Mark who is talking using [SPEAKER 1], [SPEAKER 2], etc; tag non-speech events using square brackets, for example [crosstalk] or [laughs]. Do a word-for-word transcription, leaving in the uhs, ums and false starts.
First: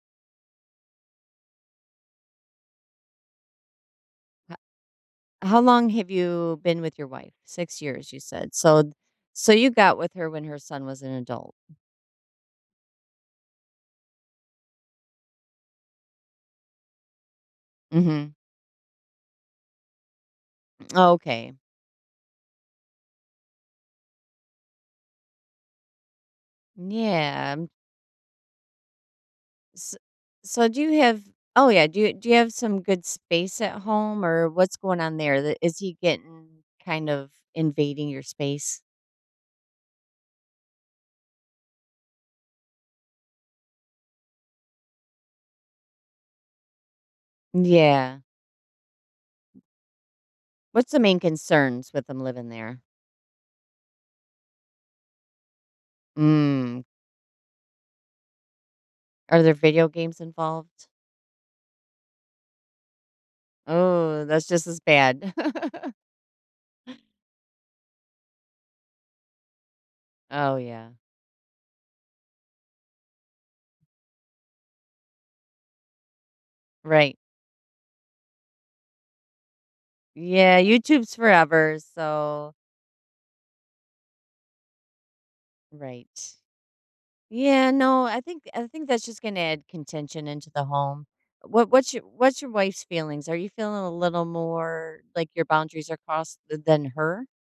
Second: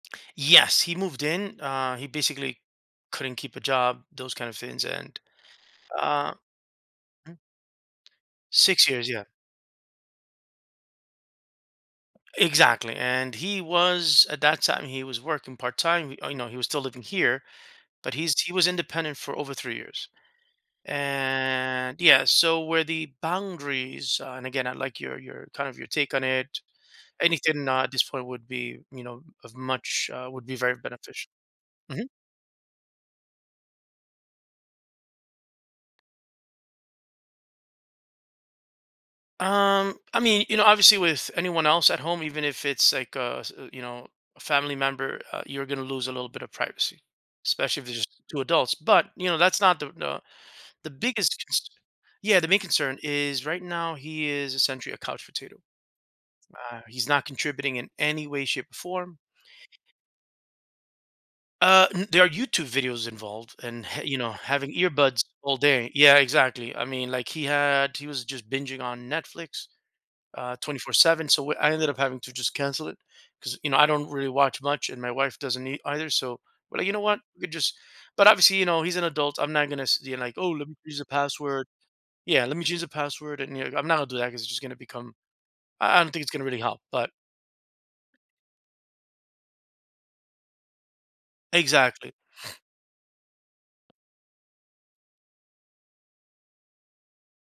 [SPEAKER 1] Yes, he moved in. Uh, he basically couldn't keep a job, those kind of
[SPEAKER 2] Ho
[SPEAKER 1] things and
[SPEAKER 2] how long have
[SPEAKER 1] um
[SPEAKER 2] you been with your wife?
[SPEAKER 1] m
[SPEAKER 2] Six years, you said.
[SPEAKER 1] Six
[SPEAKER 2] So
[SPEAKER 1] years, yeah.
[SPEAKER 2] so you got with her when her son was an adult.
[SPEAKER 1] Exactly, and he was at that time, he was working part-time. Y oh, no, he was still living here, but
[SPEAKER 2] Mhm.
[SPEAKER 1] he's he was independent for over three years.
[SPEAKER 2] Oh, okay.
[SPEAKER 1] And yeah, so where the boundaries, uh and, again, I like your your kind of your take on it,
[SPEAKER 2] Yeah.
[SPEAKER 1] anything, uh, at this point would be, you know, of
[SPEAKER 2] S
[SPEAKER 1] much, uh, would be
[SPEAKER 2] so
[SPEAKER 1] very
[SPEAKER 2] do you have
[SPEAKER 1] beneficial.
[SPEAKER 2] oh, yeah, do
[SPEAKER 1] Mhm.
[SPEAKER 2] you do you have some good space at home, or what's going on there? The is he getting kind of invading your space?
[SPEAKER 1] Um, I mean, you know, obviously, with anyone else at home, even if it's, like, a, s you know, a family member, uh, you're gonna lose a little bit of privacy, especially if it's just
[SPEAKER 2] Yeah.
[SPEAKER 1] two adults. But, you know, that's not the the the
[SPEAKER 2] What's the main
[SPEAKER 1] biggest
[SPEAKER 2] concerns with them
[SPEAKER 1] yeah, the
[SPEAKER 2] living
[SPEAKER 1] main
[SPEAKER 2] there?
[SPEAKER 1] concern is right now, he is essentially a couch potato. Uh,
[SPEAKER 2] Mm.
[SPEAKER 1] he's not contributing in any way, shape, or form.
[SPEAKER 2] Are there video games involved?
[SPEAKER 1] Uh, n there are YouTube videos involved and, [scoffs] you
[SPEAKER 2] Ooh,
[SPEAKER 1] know,
[SPEAKER 2] that's just
[SPEAKER 1] having
[SPEAKER 2] as
[SPEAKER 1] earbuds
[SPEAKER 2] bad.
[SPEAKER 1] all day
[SPEAKER 2] [laughs]
[SPEAKER 1] yeah, exactly. I mean, like, he had he was just binging on Netflix, uh,
[SPEAKER 2] Oh,
[SPEAKER 1] twenty
[SPEAKER 2] yeah.
[SPEAKER 1] four seven, so what I ended up having to just cancel it 'cause, you know, I don't really watch much and my wife doesn't ei either. So but, you know
[SPEAKER 2] Right.
[SPEAKER 1] what? We just but obviously, you know, he's an adult. I'm not gonna s you know like, "Oh,
[SPEAKER 2] Yeah,
[SPEAKER 1] let me change the
[SPEAKER 2] YouTube's
[SPEAKER 1] password"
[SPEAKER 2] forever,
[SPEAKER 1] yeah,
[SPEAKER 2] so
[SPEAKER 1] "Let me change the password," and, you know, I'm not gonna do that because it's just gonna become I I don't think it's
[SPEAKER 2] Right.
[SPEAKER 1] gonna really help. But
[SPEAKER 2] Yeah, no, I think I think that's just gonna add contention into the home. What what's your
[SPEAKER 1] Exactly.
[SPEAKER 2] what's your
[SPEAKER 1] [scoffs]
[SPEAKER 2] wife's feelings? Are you feeling a little more like your boundaries are crossed th than her?